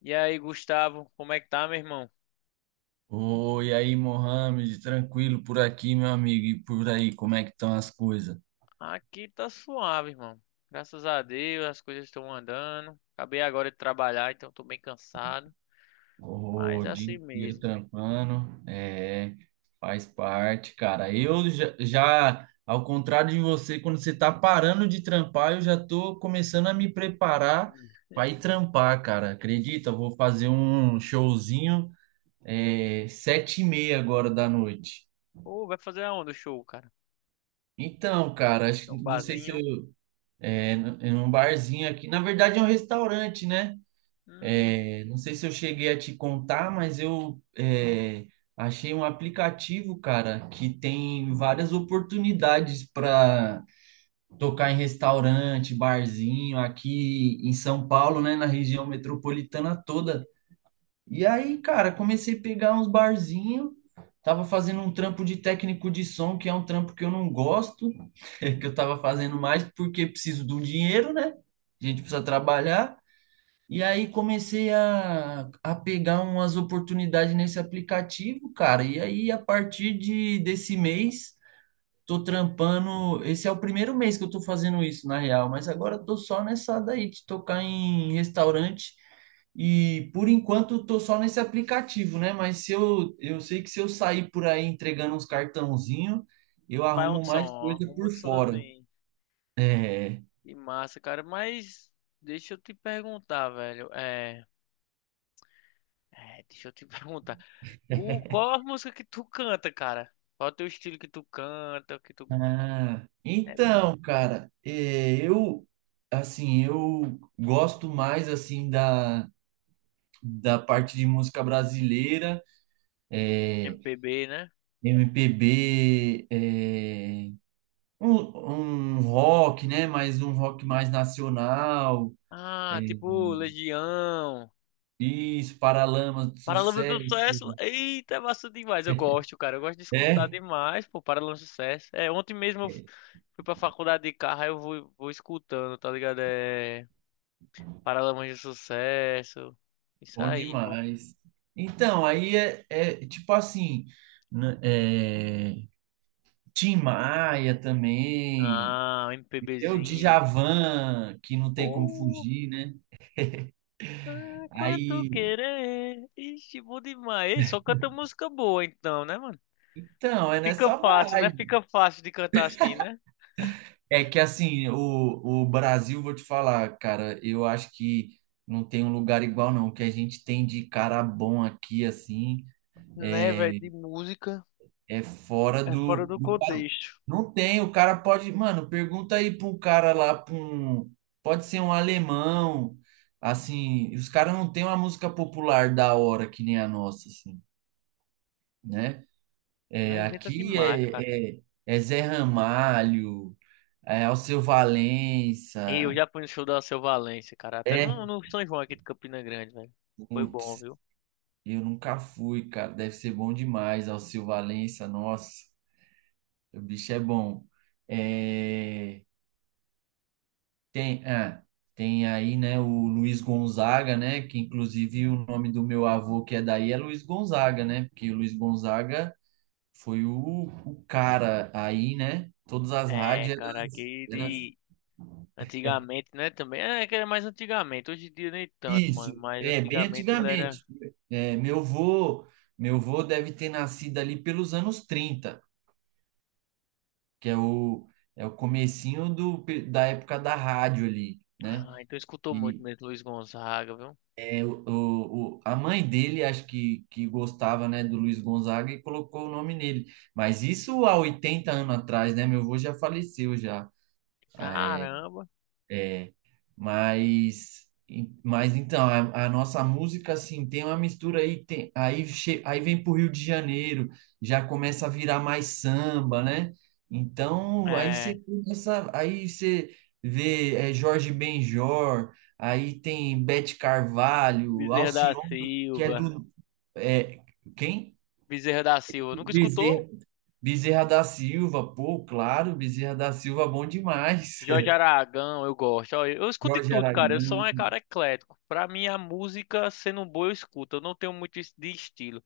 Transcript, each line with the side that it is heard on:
left: E aí, Gustavo, como é que tá, meu irmão?
right: Oi, aí, Mohamed, tranquilo por aqui, meu amigo, e por aí, como é que estão as coisas?
left: Aqui tá suave, irmão. Graças a Deus, as coisas estão andando. Acabei agora de trabalhar, então tô bem cansado. Mas
right: O
left: é
right: dia
left: assim
right: inteiro
left: mesmo.
right: trampando, é, faz parte, cara. Eu já, ao contrário de você, quando você tá parando de trampar, eu já tô começando a me preparar
left: Hum.
right: para ir trampar, cara. Acredita? Eu vou fazer um showzinho, 7:30 agora da noite.
left: Pô, vai fazer aonde o show, cara?
right: Então, cara,
left: Tem um
right: não sei se
left: barzinho.
right: eu em um barzinho aqui. Na verdade, é um restaurante, né?
left: Hum,
right: É, não sei se eu cheguei a te contar, mas eu achei um aplicativo, cara, que tem várias oportunidades para tocar em restaurante, barzinho, aqui em São Paulo, né? Na região metropolitana toda. E aí, cara, comecei a pegar uns barzinhos, tava fazendo um trampo de técnico de som, que é um trampo que eu não gosto, que eu tava fazendo mais porque preciso do dinheiro, né? A gente precisa trabalhar. E aí comecei a pegar umas oportunidades nesse aplicativo, cara. E aí, a partir desse mês, tô trampando. Esse é o primeiro mês que eu tô fazendo isso, na real, mas agora eu tô só nessa daí de tocar em restaurante. E por enquanto eu tô só nesse aplicativo, né? Mas se eu, eu sei que se eu sair por aí entregando uns cartãozinho, eu
left: Faz um
right: arrumo
left: som,
right: mais
left: ó.
right: coisa
left: Arruma
right: por
left: um
right: fora.
left: sonzinho.
right: É.
left: Que massa, cara. Mas deixa eu te perguntar, velho. Deixa eu te perguntar. O, qual a música que tu canta, cara? Qual é o teu estilo que tu canta? Que tu...
right: Ah,
left: É
right: então, cara, eu assim, eu gosto mais assim da parte de música brasileira. é,
left: MPB, né?
right: MPB, é, um rock, né? Mas um rock mais nacional. é,
left: Ah, tipo Legião.
right: isso, Paralamas do
left: Paralamas do
right: Sucesso.
left: Sucesso. Eita, é massa demais. Eu gosto, cara. Eu gosto de escutar
right: É,
left: demais, pô, Paralamas do Sucesso. É, ontem mesmo eu fui pra faculdade de carro, aí eu vou, escutando, tá ligado? É Paralamas do Sucesso. Isso
right: bom
left: aí, irmão.
right: demais. Então, aí é tipo assim, n- é, Tim Maia também,
left: Ah, um
right: eu
left: MPBzinho.
right: Djavan, que não tem como
left: Pô,
right: fugir, né?
left: é quanto
right: Aí,
left: querer. Ixi, bom demais. Ei, só canta música boa então, né, mano?
right: então, é
left: Fica
right: nessa
left: fácil, né?
right: vibe.
left: Fica fácil de cantar assim, né?
right: É que assim, o Brasil, vou te falar, cara, eu acho que não tem um lugar igual, não. O que a gente tem de cara bom aqui, assim,
left: Né, velho, de música.
right: é fora
left: É fora do
right: do padrão.
left: contexto.
right: Não tem, o cara pode. Mano, pergunta aí pra um cara lá, pra um. Pode ser um alemão, assim, os caras não têm uma música popular da hora que nem a nossa, assim, né?
left: Né? A
right: É,
left: gente é
right: aqui
left: demais, cara.
right: é Zé Ramalho, é Alceu
left: E eu
right: Valença.
left: já fui no show da Alceu Valença, cara. Até
right: É,
left: no São João aqui de Campina Grande, velho. Foi bom,
right: putz.
left: viu?
right: Eu nunca fui, cara. Deve ser bom demais. Alceu Valença, nossa, o bicho é bom. É, tem, ah, tem aí, né, o Luiz Gonzaga, né? Que inclusive o nome do meu avô que é daí é Luiz Gonzaga, né? Porque o Luiz Gonzaga foi o cara aí, né? Todas as
left: É,
right: rádios
left: cara, aqui
right: eram, eram-
left: de... Antigamente, né, também. É, que era mais antigamente. Hoje em dia nem tanto,
right: isso,
left: mano. Mas
right: é bem
left: antigamente ele era...
right: antigamente. É, meu avô deve ter nascido ali pelos anos 30 que é é o comecinho da época da rádio ali, né?
left: Ah, então escutou muito
right: E
left: mesmo Luiz Gonzaga, viu?
right: é a mãe dele, acho que gostava, né, do Luiz Gonzaga e colocou o nome nele. Mas isso há 80 anos atrás, né? Meu avô já faleceu já.
left: Caramba.
right: é, Mas, mas então, a nossa música, assim, tem uma mistura aí, aí vem pro Rio de Janeiro, já começa a virar mais samba, né? Então, aí você
left: É,
right: começa, aí você vê Jorge Benjor, aí tem Beth Carvalho,
left: Bezerra da
right: Alcione, que é
left: Silva.
right: do... É, quem?
left: Bezerra da Silva. Nunca escutou?
right: Bezerra, Bezerra da Silva, pô, claro, Bezerra da Silva, bom demais.
left: Jorge Aragão, eu gosto. Ó, eu escuto de
right: Jorge
left: tudo, cara. Eu sou
right: Aragão,
left: um cara eclético. Pra mim, a música, sendo boa, eu escuto. Eu não tenho muito de estilo.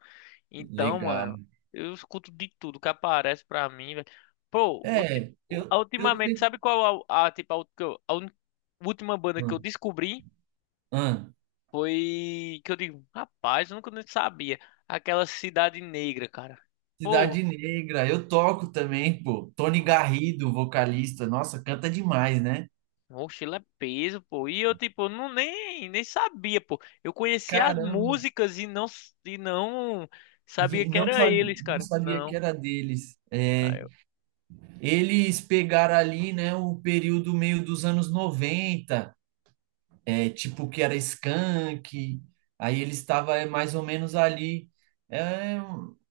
left: Então,
right: legal.
left: mano, eu escuto de tudo que aparece pra mim, velho. Pô,
right: Eu
left: ultimamente, sabe
right: tenho.
left: qual tipo, a última banda que
right: Ah,
left: eu descobri?
right: ah,
left: Foi que eu digo, rapaz, eu nunca nem sabia. Aquela Cidade Negra, cara. Pô,
right: Cidade Negra, eu toco também, pô. Tony Garrido, vocalista, nossa, canta demais, né?
left: Mochila é peso, pô. E eu, tipo, não nem sabia, pô. Eu conhecia as
right: Caramba,
left: músicas e não, sabia
right: e
left: que
right: não,
left: era
right: sabe,
left: eles,
right: não
left: cara.
right: sabia que
left: Não.
right: era deles. É,
left: Aí eu
right: eles pegaram ali, né, o período meio dos anos 90, é, tipo que era Skank, aí eles estavam mais ou menos ali. É,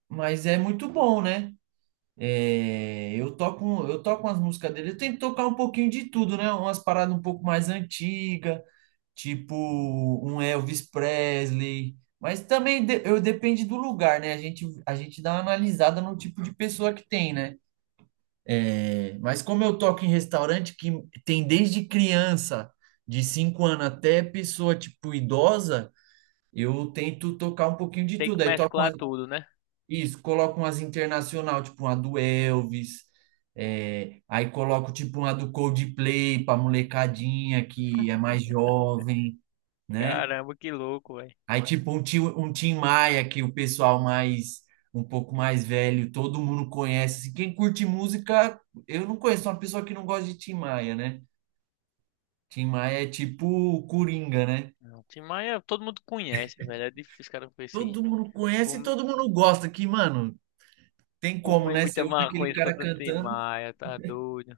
right: mas é muito bom, né? Eu toco umas músicas dele. Eu tento tocar um pouquinho de tudo, né? Umas paradas um pouco mais antigas, tipo um Elvis Presley. Mas também de- eu depende do lugar, né? A gente dá uma analisada no tipo de pessoa que tem, né? É, mas como eu toco em restaurante que tem desde criança, de 5 anos até pessoa tipo idosa, eu tento tocar um pouquinho de
left: tenho que
right: tudo. Aí toco uma-
left: mesclar tudo, né?
right: isso, coloco umas internacional, tipo uma do Elvis, é, aí coloco tipo uma do Coldplay pra molecadinha que é mais jovem, né?
left: Caramba, que louco, velho.
right: Aí um Tim Maia que o pessoal mais, um pouco mais velho, todo mundo conhece. Assim, quem curte música, eu não conheço uma pessoa que não gosta de Tim Maia, né? Tim Maia é tipo o Coringa, né?
left: Não, Tim Maia, todo mundo conhece, velho. É difícil, os caras conhecer.
right: Todo mundo conhece e
left: Fum-
right: todo mundo gosta, que, mano, tem como,
left: Fumei
right: né?
left: muita
right: Você ouve
left: maconha
right: aquele cara
left: escutando Tim
right: cantando,
left: Maia, tá doido.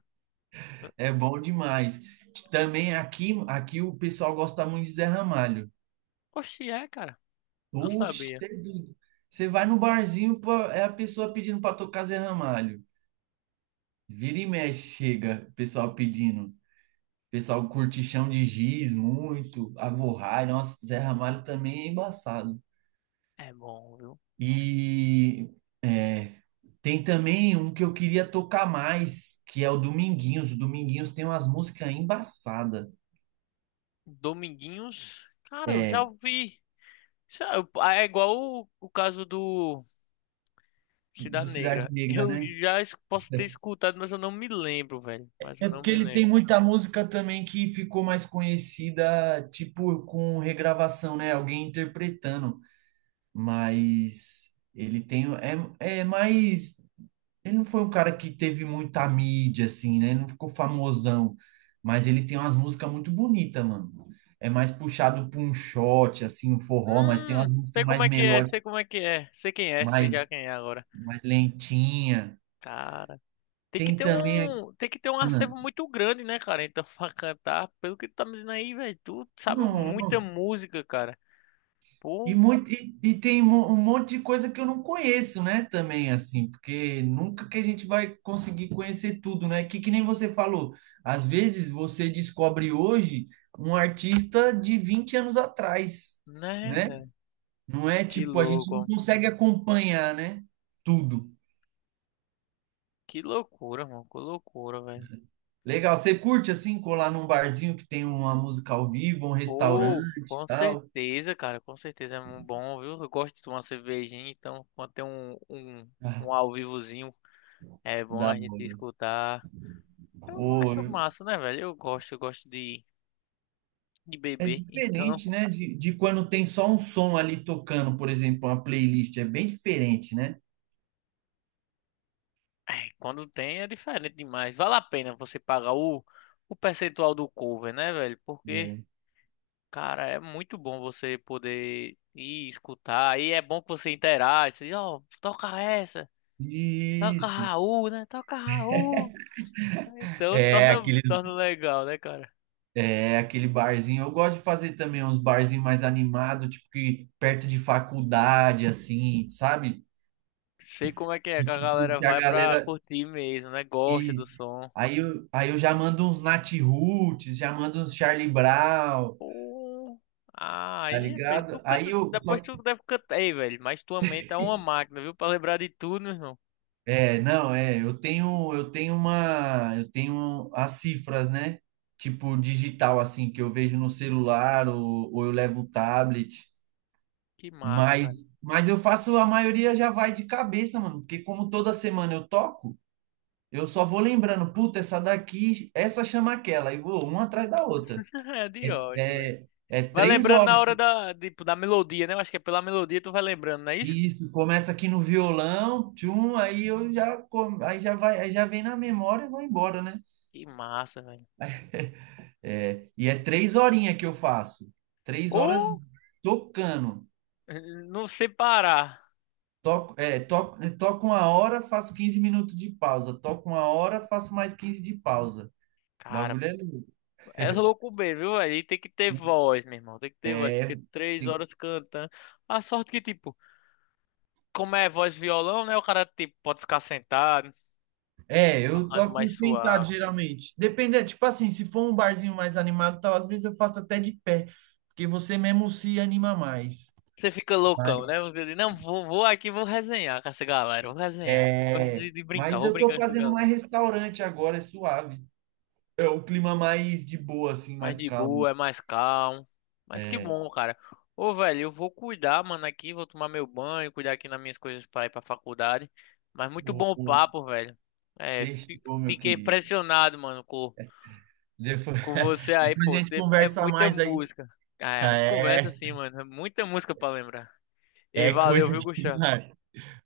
right: é bom demais. Também aqui, aqui o pessoal gosta muito de Zé Ramalho.
left: Oxi, é, cara. Não
right: Oxe,
left: sabia.
right: cê é doido. Você vai no barzinho, pô, é a pessoa pedindo para tocar Zé Ramalho. Vira e mexe, chega, o pessoal pedindo. O pessoal curte Chão de Giz muito, Avorrai, nossa, Zé Ramalho também é embaçado.
left: É bom, viu?
right: E é, tem também um que eu queria tocar mais, que é o Dominguinhos. O Dominguinhos tem umas músicas embaçadas.
left: Dominguinhos, cara, eu
right: É,
left: já ouvi. Isso é igual o caso do.
right: do
left: Cidade
right: Cidade
left: Negra.
right: Negra,
left: Eu
right: né?
left: já posso ter escutado, mas eu não me lembro, velho. Mas eu
right: É
left: não
right: porque
left: me
right: ele tem
left: lembro.
right: muita música também que ficou mais conhecida, tipo, com regravação, né? Alguém interpretando. Mas ele tem. É, é mais. Ele não foi um cara que teve muita mídia, assim, né? Ele não ficou famosão. Mas ele tem umas músicas muito bonitas, mano. É mais puxado pra um shot, assim, um forró, mas tem umas
left: Sei
right: músicas
left: como
right: mais
left: é que é,
right: melódicas,
left: sei como é que é. Sei quem é, sei já
right: mais,
left: quem é agora.
right: mais lentinha.
left: Cara, tem que
right: Tem
left: ter
right: também. A-
left: um, tem que ter um acervo muito grande, né, cara? Então, pra cantar, pelo que tu tá me dizendo aí, velho, tu sabe
right: Ah,
left: muita
right: nossa.
left: música, cara. Pô,
right: E tem um um monte de coisa que eu não conheço, né? Também, assim, porque nunca que a gente vai conseguir conhecer tudo, né? Que nem você falou, às vezes você descobre hoje um artista de 20 anos atrás,
left: né,
right: né?
left: velho?
right: Não é
left: Que
right: tipo, a gente não
left: louco,
right: consegue acompanhar, né? Tudo.
left: que loucura, mano, que loucura, velho.
right: Legal. Você curte, assim, colar num barzinho que tem uma música ao vivo, um restaurante
left: Pô,
right: e
left: com
right: tal?
left: certeza, cara, com certeza é muito bom, viu? Eu gosto de tomar cervejinha, então quando tem um, um,
right: Ah,
left: um ao vivozinho, é bom
right: da
left: a gente
right: hora.
left: escutar. Eu acho massa, né, velho? Eu gosto de
right: É
left: beber, então
right: diferente, né, de quando tem só um som ali tocando, por exemplo, uma playlist. É bem diferente, né?
left: é, quando tem é diferente demais. Vale a pena você pagar o percentual do cover, né, velho? Porque,
right: É.
left: cara, é muito bom você poder ir escutar, e é bom que você interage, você diz, ó, toca essa, toca
right: Isso.
left: Raul, né? Toca Raul. Então
right: É,
left: torna,
right: aquele.
left: torna legal, né, cara?
right: É aquele barzinho. Eu gosto de fazer também uns barzinhos mais animados, tipo que perto de faculdade, assim, sabe?
left: Sei como é,
right: Que
left: que a
right: tipo,
left: galera
right: que a
left: vai
right: galera.
left: pra curtir mesmo, né? Gosta do
right: E
left: som.
right: aí eu já mando uns Nat Roots, já mando uns Charlie Brown,
left: Pô, ah,
right: tá
left: aí, fez, tu
right: ligado? Aí
left: canta,
right: eu.
left: depois
right: Só
left: tu deve cantar, aí velho, mas tua mente é uma máquina, viu? Pra lembrar de tudo, meu irmão.
right: é, não, é, eu tenho as cifras, né? Tipo digital assim que eu vejo no celular ou eu levo o tablet,
left: Que massa, cara.
right: mas eu faço a maioria já vai de cabeça, mano, porque como toda semana eu toco, eu só vou lembrando, puta, essa daqui, essa chama aquela e vou uma atrás da outra.
left: É de
right: É,
left: ótimo, velho.
right: é
left: Vai
right: três
left: lembrando na
right: horas.
left: hora da, tipo, da melodia, né? Eu acho que é pela melodia tu vai lembrando, não é isso?
right: E isso, começa aqui no violão, tchum, aí eu já, aí já vai, aí já vem na memória e vai embora, né?
left: Que massa, velho.
right: É, e é três horinhas que eu faço. 3 horas
left: Ou
right: tocando.
left: não sei parar.
right: Toco, toco uma hora, faço 15 minutos de pausa. Toco uma hora, faço mais 15 de pausa. O bagulho é louco.
left: É louco mesmo, viu, velho? E tem que ter voz, meu irmão. Tem que ter voz,
right: É,
left: porque três
right: Tem-
left: horas cantando. A sorte que, tipo, como é voz violão, né? O cara, tipo, pode ficar sentado,
right: É, eu
left: tocando
right: toco
left: mais
right: sentado
left: suave.
right: geralmente. Depende, é, tipo assim, se for um barzinho mais animado, e tal, às vezes eu faço até de pé, porque você mesmo se anima mais.
left: Você fica
right: Mas,
left: loucão, né? Você diz, não, vou, vou aqui, vou resenhar com essa galera, vou resenhar. Eu gosto
right: é,
left: de brincar,
right: mas
left: vou
right: eu tô
left: brincar com essa
right: fazendo
left: galera.
right: mais restaurante agora, é suave. É o clima mais de boa, assim,
left: Mais
right: mais
left: de
right: calmo.
left: boa, é mais calmo. Mas que
right: É,
left: bom, cara. Ô, velho, eu vou cuidar, mano, aqui, vou tomar meu banho, cuidar aqui nas minhas coisas para ir pra faculdade. Mas muito bom o
right: O
left: papo, velho. É,
right: Sextou, meu
left: fiquei
right: querido.
left: impressionado, mano, com,
right: Depois,
left: com você aí,
right: depois a
left: pô.
right: gente
left: É
right: conversa
left: muita
right: mais aí.
left: música. Ah, é, a gente conversa
right: É,
left: assim, mano. É muita música pra lembrar. E
right: é
left: valeu,
right: coisa
left: viu, Gustavo?
right: demais.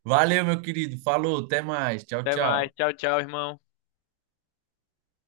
right: Valeu, meu querido. Falou, até mais. Tchau,
left: Até mais.
right: tchau.
left: Tchau, tchau, irmão.